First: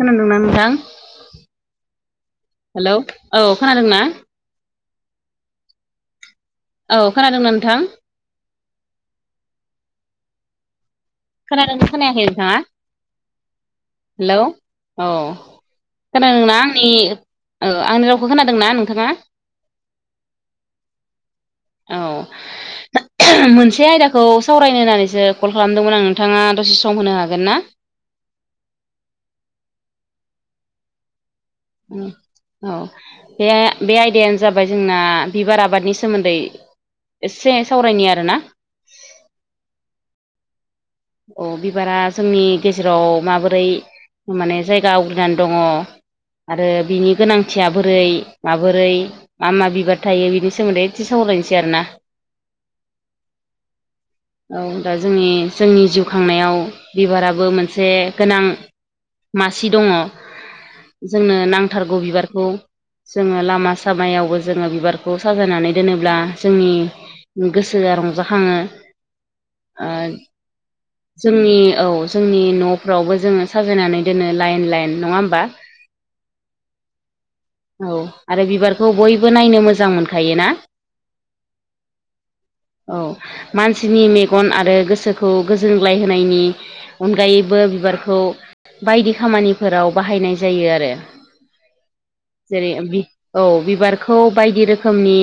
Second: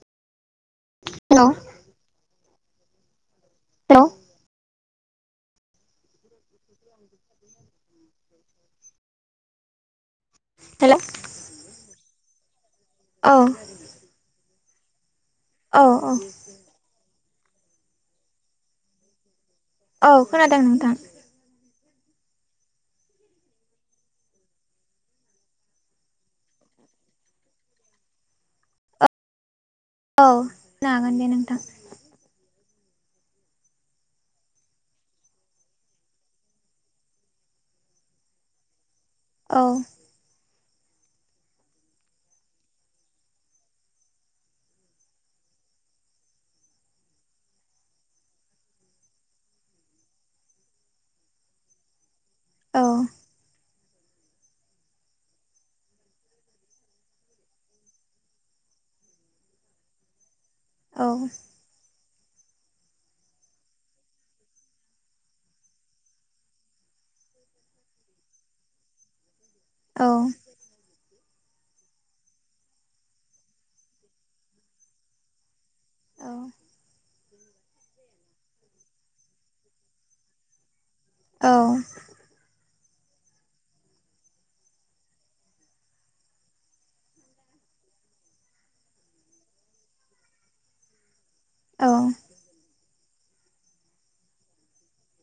खोनादोंना नोंथां hello hello औ खोनादोंना हेल' औ खोनादोंना नोंथां हेल खोनादों खोनायाखै नोंथाङा अ हेलौ अ औ औ खोनादोंना आंनि ओ आंनि रावखौ खोनादोंना नोंथाङा औ खोनादों नोंथां औ मोनसे आयदाखौ सावरायनो होननानैसो कल खालामदोंमोन आं नोंथाङा दसे सम होनो हागोनना? औ होनो हागोन दे नोंथां औ बे बे आयदायानो जाबाय जोंना बिबार आबादनि सोमोन्दै एसे सावरायनि आरोना औ अ बिबारा जोंनि गेजेराव माबोरै माने जायगा आवग्रिनानै दङ। आरो बिनि गोनांथिया बोरै माबोरै मा मा बिबार थायो बिनि सोमोन्दै एसे सावरायनोसै आरो ना औ औ दा जोंनि जोंनि जिउ खांनायाव बिबाराबो मोनसे गोनां मासि दङ औ जोंनो नांथारगौ बिबारखौ जोङो लामा सामायावबो जोङो बिबारखौ साजायनानै दोनोब्ला जोंनि गोसोआ रंजाखाङो ओ औ जोंनि औ जोंनि न'फ्रावबो जोङो साजायनानै दोनो लाइन लाइन नङा ओमबा औ औ आरो बिबारखौ बयबो नायनो मोजां मोनखायोना औ औ मानसिनि मेगन आरो गोसो खौ गोजोनग्लाय होनायनि अनगायैबो बिबारखौ बायदि खामानिफोराव बाहायनाय जायो आरो औ जेरै बि औ बिबारखौ बायदि रोखोमनि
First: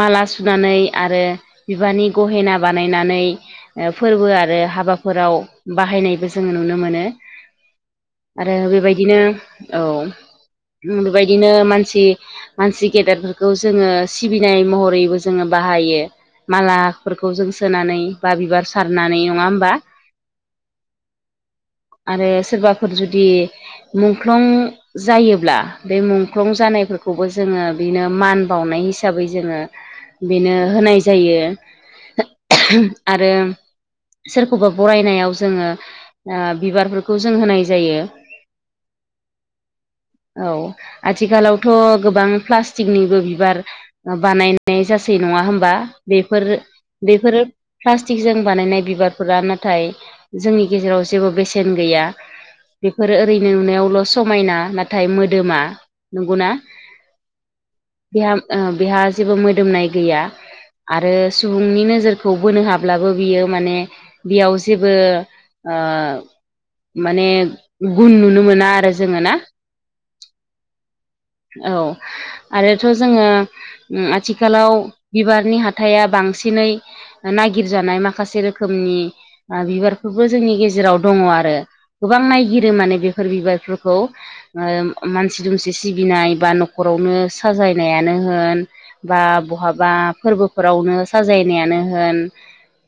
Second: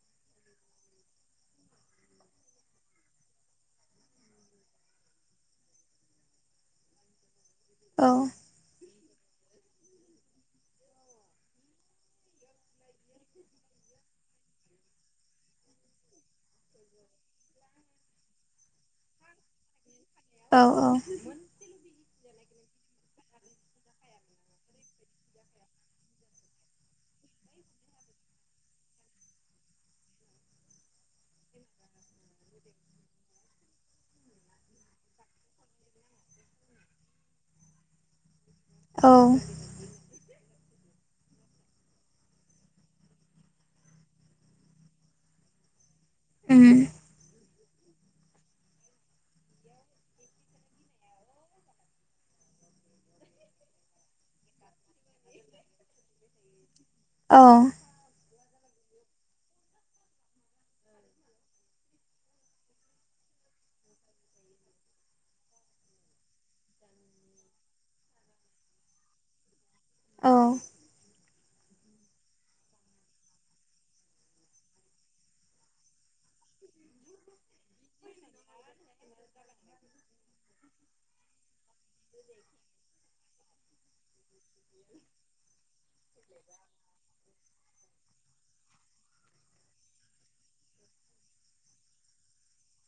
माला सुनानै आरो बिबारनि गहेना बानायनानै फोरबो आरो हाबाफोराव बाहायनायबो जोङो नुनो मोनो औ आरो बेबायदिनो औ बेबायदिनो मानसि मानसि गेदेरफोरखौ जोङो सिबिनाय महरैबो जोङो बाहायो मालाफोरखौ जों सोनानै बा बिबार सारनानै नङा होमबा औ औ आरो सोरबाफोर जुदि मुंख्लं जायोब्ला बे मुंख्लं जानायफोरखौबो जोङो बिनो मान बावनाय हिसाबै जोङो बेनो होनाय जायो आरो सोरखौबा बरायनायाव जोङो बिबारफोरखौ जों होनाय जायो औ औ आथिखालावथ' गोबां प्लास्टिकनिबो बिबार बानायनाय जासै नङा होमबा बेफोरो उम बेफोरो प्लास्टिकजों बानायनाय बिबारफोरा नाथाय जोंनि गेजेराव जेबो बेसेन गैया बेफोर ओरैनो नुनायावल' समायना नाथाय मोदोमा नंगौना औ बेहा बेहा जेबो मोदोमनाय गैया आरो सुबुंनि नोजोरखौ बोनो हाब्लाबो बियो माने बियाव जेबो आ माने गुन नुनो मोना आरो जोङो ना अ औ आरोथ' जोङो आथिखालाव बिबारनि हाथाया बांसिनै नागिरजानाय माखासे रोखोमनि बिबारफोरबो जोंनि गेजेराव दङ आरो। गोबां नायगिरो माने बेफोर बिबारफोरखौ मानसि दुमसि सिबिनाय बा न'खरावनो साजायनायानो होन बा बहाबा फोरबोफोरावनो साजायनायानो होन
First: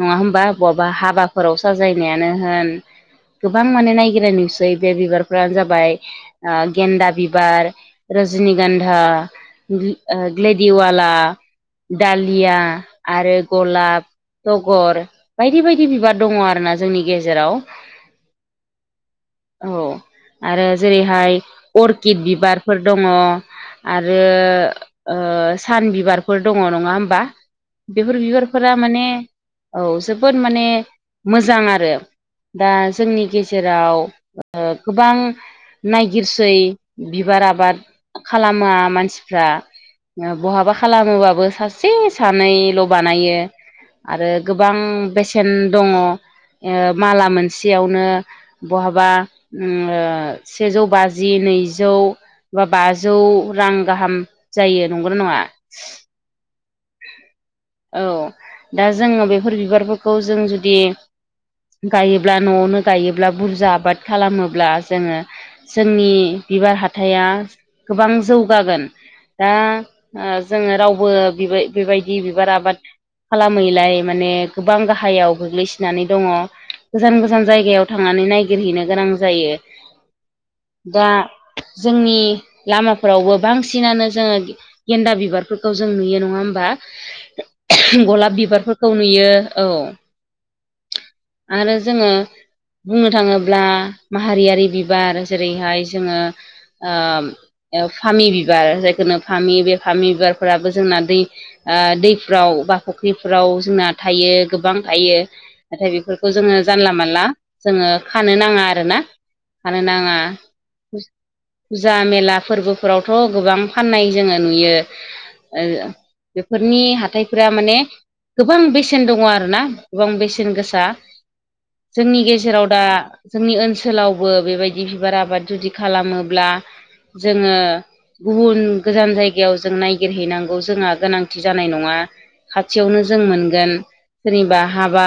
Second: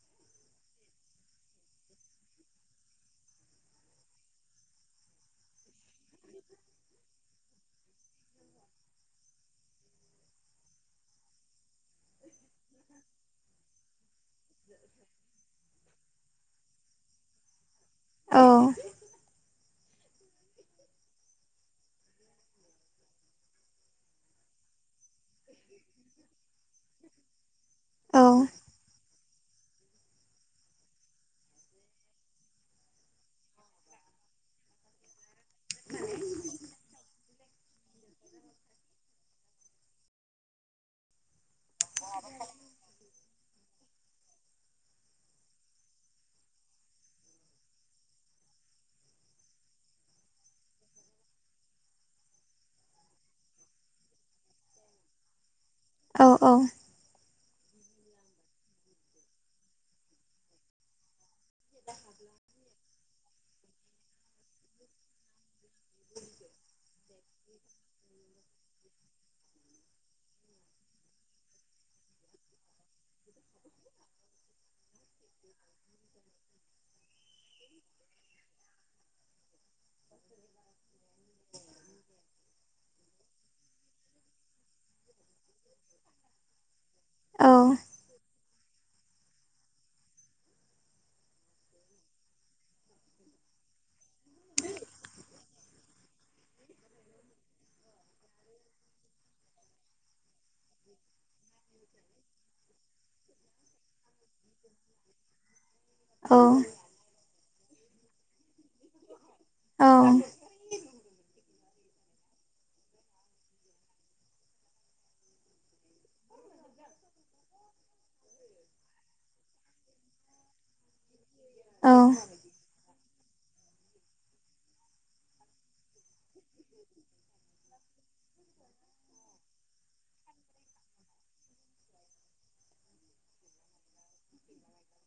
नङा होमबा बहाबा हाबाफोराव साजायनायानो होन गोबां माने नायगिरना नुसै बे बिबारफ्रानो जाबाय गेन्दा बिबार रजनि गान्धा ग्लेडिवाला दालिया आरो गलाब गर बायदि बायदि बिबार दङ आरोना जोंनि गेजेराव औ औ आरो जेरैहाय अर्किड बिबारफोर दङ आरो ओ सान बिबारफोर दङ नङा होमबा बेफोर बिबारफोरा माने औ जोबोद माने मोजां आरो दा जोंनि गेजेराव गोबां नायगिरसै बिबार आबाद खालामा मानसिफ्रा बहाबा खालामोबाबो सासे सानैल' बानायो आरो गोबां बेसेन दङ माला मोनसेयावनो बहाबा सेजौ बाजि नैजौ बा बाजौ रां गाहाम जायो नंगौ नङा औ औ औ दा जोङो बेफोर बिबारफोरखौ जों जुदि गायोब्ला न'आवनो गायोब्ला बुरजा आबाद खालामोब्ला जोङो जोंनि बिबार हाथाया गोबां जौगागोन दा जोङो रावबो बिबाय बेबायदि बिबार आबाद खालामैलाय माने गोबां गाहायाव गोग्लैसोनानै दङ गोजान गोजान जायगायाव थांनानै नायगिरहैनो गोनां जायो दा जोंनि ला लामाफ्रावबो बांसिनानो जोङो गेन्दा बिबारफोरखौ जों नुयो नङा होमबा गलाब बिबारफोरखौ नुयो औ आरो जोङो बुंनो थाङोब्ला माहारियारि बिबार जेरैहाय जोङो ओम फामि बिबार जायखोनो फामि बे फामि बिबारफोराबो जोंना दै ओ दै फ्राव बा फुख्रिफ्राव जोंना थायो गोबां थायो नाथाय बे बेफोरखौ जोङो जानला मानला जोङो खानो नाङा आरोना खानो नाङा फुजा मेला फोरबोफोरावथ' गोबां फाननाय जोङो नुयो ओ बेफोरनि हाथ हाथायफोरा माने गोबां बेसेन दङ' आरोना गोबां बेसेन गोसा जोंनि गेजेराव दा जोंनि ओनसोलावबो बेबायदि बिबार आबाद जुदि खालामोब्ला जोङो गुबुन गोजान जायगायाव जों नायगिरहैनांगौ जोंहा गोनां थि जानाय नङा खाथियावनो जों मोनगोन सोरनिबा हाबा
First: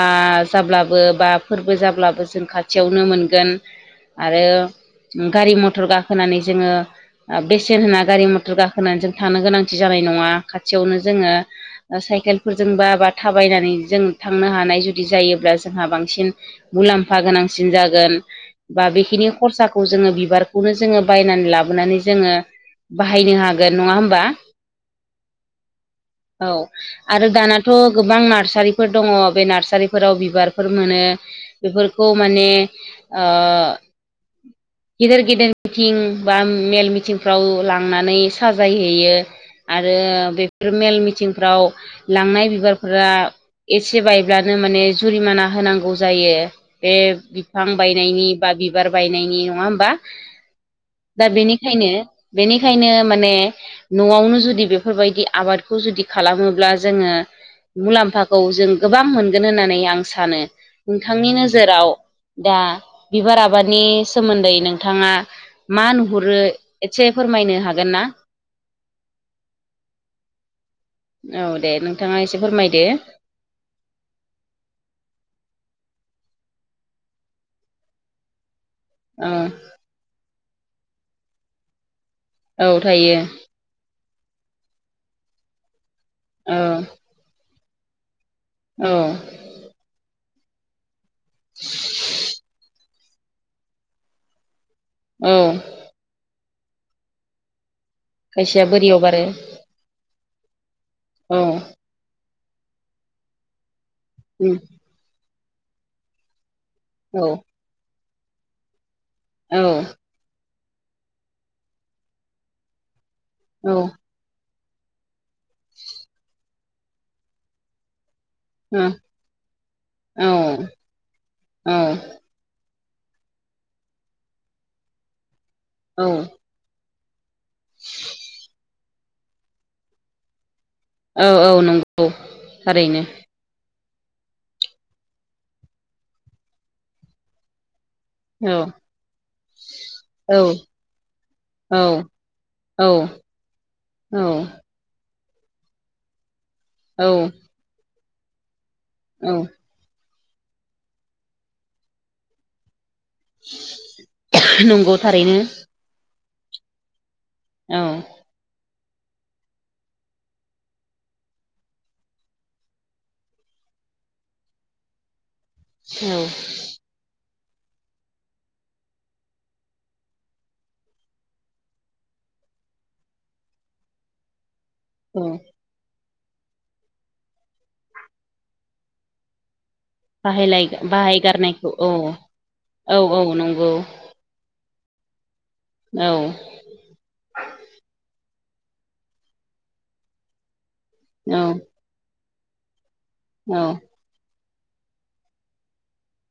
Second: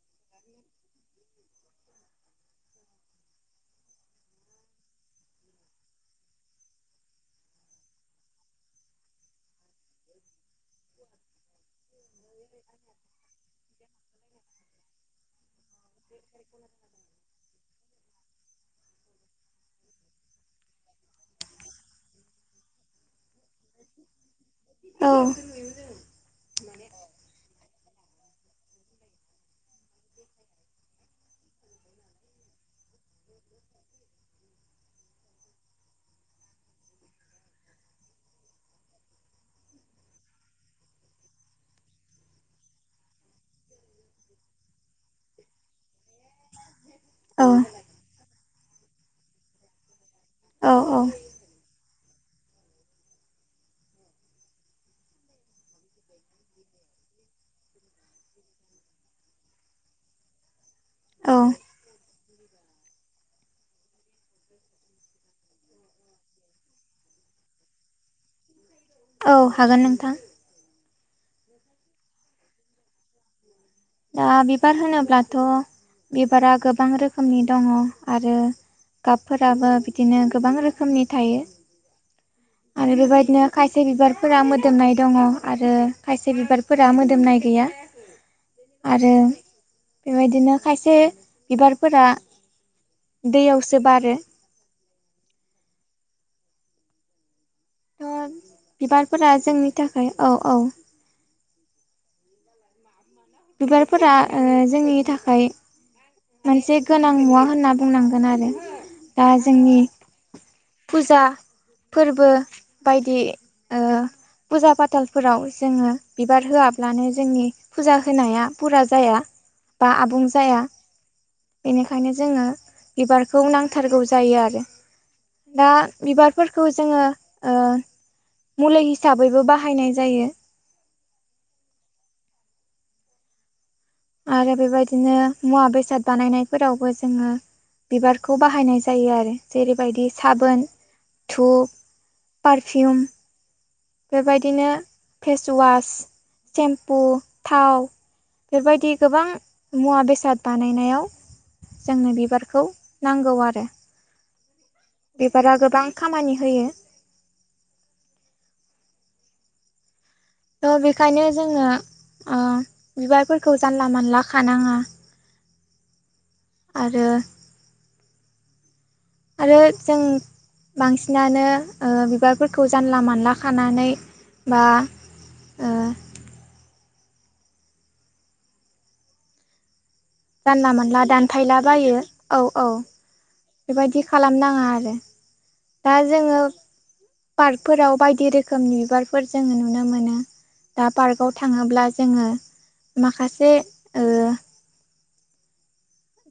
जाब्लाबो बा फोरबो जाब्लाबो जों खाथियावनो मोनगोन आरो गारि मटर गाखोनानै जोङो बेसेन होना गारि मटर गाखोनानै जों थानो गोनां थि जानाय नङा खाथियावनो जोङो साइकेलफोरजोंबा बा थाबायनानै जों थांनो हानाय जुदि जायोब्ला जोंहा बांसिन मुलाम्फा गोनांसिन जागोन बा बेखिनि खरसाखौ जोङो बिबारखौनो जोङो बायनानै लाबोनानै जोङो बाहायनो हागोन नङा होमबा औ आरो दानाथ' गोबां नार्सारिफोर दङ' बे नार्सारिफोराव बिबारफोर मोनो बेफोरखौ माने ओ गेदेर गेदिर मिथिं बा मेल मिथिंफ्राव लांनानै साजायहैयो आरो बेफोर मेल मिटिंफ्राव लांनाय बिबारफोरा एसे बायब्लानो माने जुरिमाना होनांगौ जायो बे बिफां बायनायनि बा बिबार बायनायनि नङा होमबा अ-अ दा बेनिखायनो बेनिखायनो माने न'आवनो जुदि बेफोर बायदि आबादखौ जुदि खालामोब्ला जोङो मुलाम्फाखौ जों गोबां मोनगोन होननानै आं सानो औ नोंथांनि नोजोराव दा बिबार आबादनि सोमोन्दै नोंथाङा मा नुहुरो एसे फोरमायनो हागोन ना औ हागोन नोंथां औ दे नोंथाङा एसे फोरमायदो दा बिबार होनोब्लाथ' बिबारा गोबां रोखोमनि दङ' आरो औ गाबफोराबो बिदिनो गोबां रोखोमनि थायो औ आरो थायो बेबायदिनो खायसे बिबारफोरा मोदोमनाय दङ' आरो खायसे औ बिबारफोरा मोदोमनाय गैया औ आरो बेबायदिनो खायसे बिबारफोरा दैयावसो बारो औ थ' खायसेया बोरियाव बारो बिबारफोरा जोंनि थाखाय औ-औ औ बिबारफोरा उम ओ जोंनि थाखाय मोनसे गोनां औ मुवा होनना बुंनांगोन आरो दा औ जोंनि फुजा फोरबो बायदि औ ओ फुजा फाथालफोराव जोङो बिबार होआब्लानो जोंनि फुजा होनाया फुरा जाया बा आबुं जाया औ बेनिखायनो जोङो बिबारखौ नांथारगौ जायो आरो दा औ बिबारफोरखौ जोङो ओ मुलै हि हिसाबैबो बाहायनाय जायो। औ औ नंगौ थारैनो आरो बेबायदिनो मुवा बेसाद बानायनायफोरावबो जोङो बिबारखौ औ बाहायनाय जायो आरो जेरैबायदि औ साबोन धुप औ औ पारफिउम औ बेबायदिनो फेसवास सेम्पु औ थाव बेबायदि गोबां औ मुवा बेसाद बानायनायाव जोंनो बिबारखौ नांगौ आरो। नंगौ थारैनो बिबारा गोबां खामानि होयो औ थ' बेखायनो जोङो ओ बिबारफोरखौ जानला मानला खानाङा। उम आरो आरो जों बांसिनानो ओ बिबारफोरखौ जानला मानला खानानै बा औ ओ बाहायलाय जानला मानला दानफायला बाहायगारनायखौ बायो औ औ औ नंगौ बेबायदि खालामनाङा आरो दा औ जोङो पार्कफोराव बायदि रोखोमनि बिबारफोर जोङो नुनो मोनो। दा पार्कआव औ थाङोब्ला जोङो माखासे औ ओ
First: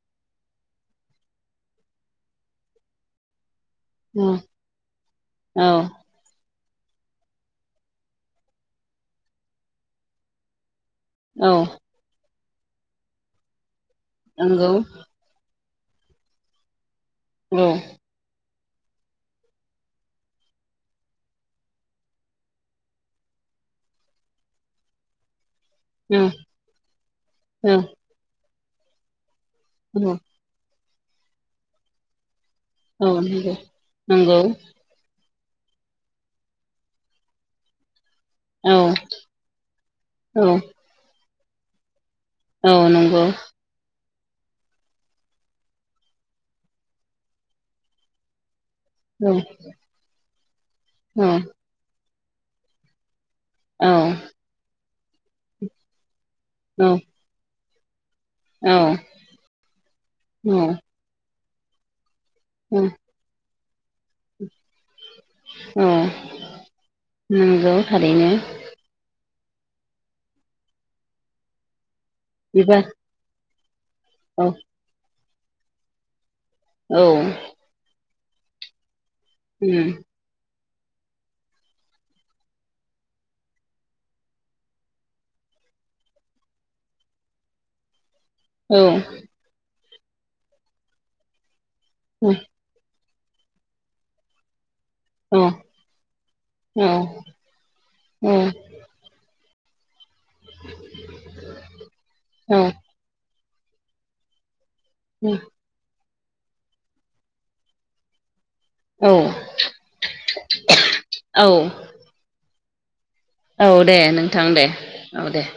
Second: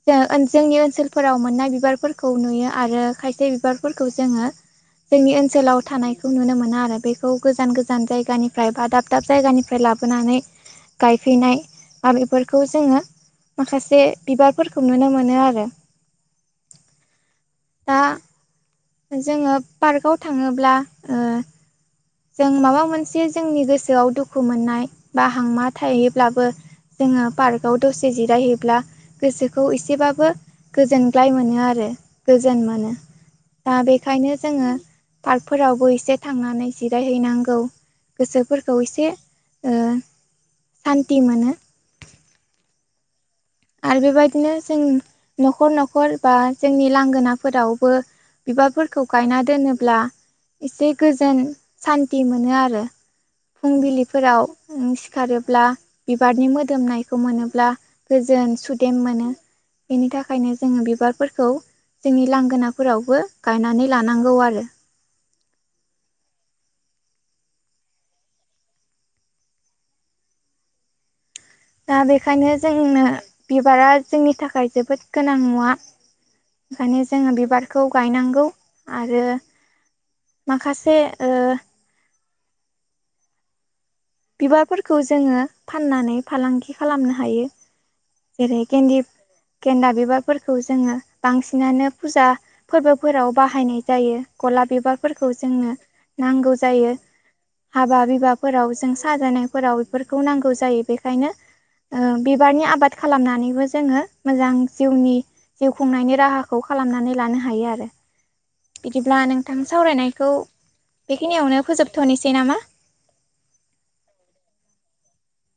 जों जोंनि ओनसोलफोराव मोननाय बिबारफोरखौ नुयो आरो खायसे बिबार फोरखौ जोङो जोंनि ओनसोलाव थानाय बेखौ नुनो मोनो आरो बेखौ गोजान गोजान जायगानिफ्राय बा दाब दाब जायगानिफ्राय लाबोनानै औ गायफैनाय बा बेफोरखौ जोङो माखासे नंगौ बिबारफोरखौ नुनो मोनो आरो औ दा जोङो पार्कआव थाङोब्ला ओ जों माबा मोनसे जोंनि गोसोआव दुखु मोननाय बा हांमा औ थायोब्लाबो जोङो औ पार्कआव दसे जिरायहैब्ला गोसोखौ एसेबाबो गोजोनग्लाय मोनो आरो गोजोन मोनो। औ नंगौ दा बेखायनो नंगौ जोङो पार्कफोरावबो एसे थांनानै जिरायहैनांगौ औ गोसोफोरखौ एसे ओ औ सान्थि मोनो। औ नंगौ। आरो बेबायदिनो जों नखर नखर बा जोंनि लांगोनाफोरावबो बिबारफोर फोरखौ औ गायना दोनोब्ला एसे औ गोजोन सान्थि मोनो आरो। फुंबिलिफोराव सिखारोब्ला बिबारनि मोदोमनायखौ मोनोब्ला गोजोन औ सुदेम मोनो बेनि थाखायनो जोङो बिबारफोरखौ जोंनि लां औ गोनाफोरावबो गायनानै लानांगौ आरो। औ नंगौ थारैनो। दा बेखायनो बिबार जोंनो बिबारा जोंनि औ थाखाय जोबोद गोनां मुवा। ओंखायनो औ जोङो बिबारखौ गायनांगौ आरो उम माखासे ओ बिबारफोरखौ जोङो फाननानै फालांगि खालामनो हायो। जेरै औ गेन्दि गेन्दा बिबारफोरखौ जोङो बांसिनानो फुजा औ फोरबोफोराव बाहायनाय जायो। गलाब बिबारफोरखौ औ जोंनो नांगौ औ जायो हाबा बिबाफोराव। साजानायफोराव बेफोरखौ नांगौ जायो बेनिखायनो ओ बिबारनि आबाद खालामनानैबो जोङो मोजां जिउनि जिउ खुंनायनि राहाखौ खालामनानै लानो हायो आरो औ बिदिब्ला नोंथां सावरायनायखौ बेखिनियावनो फोजोबथ'नोसै नामा? औ दे नोंथां दे औ दे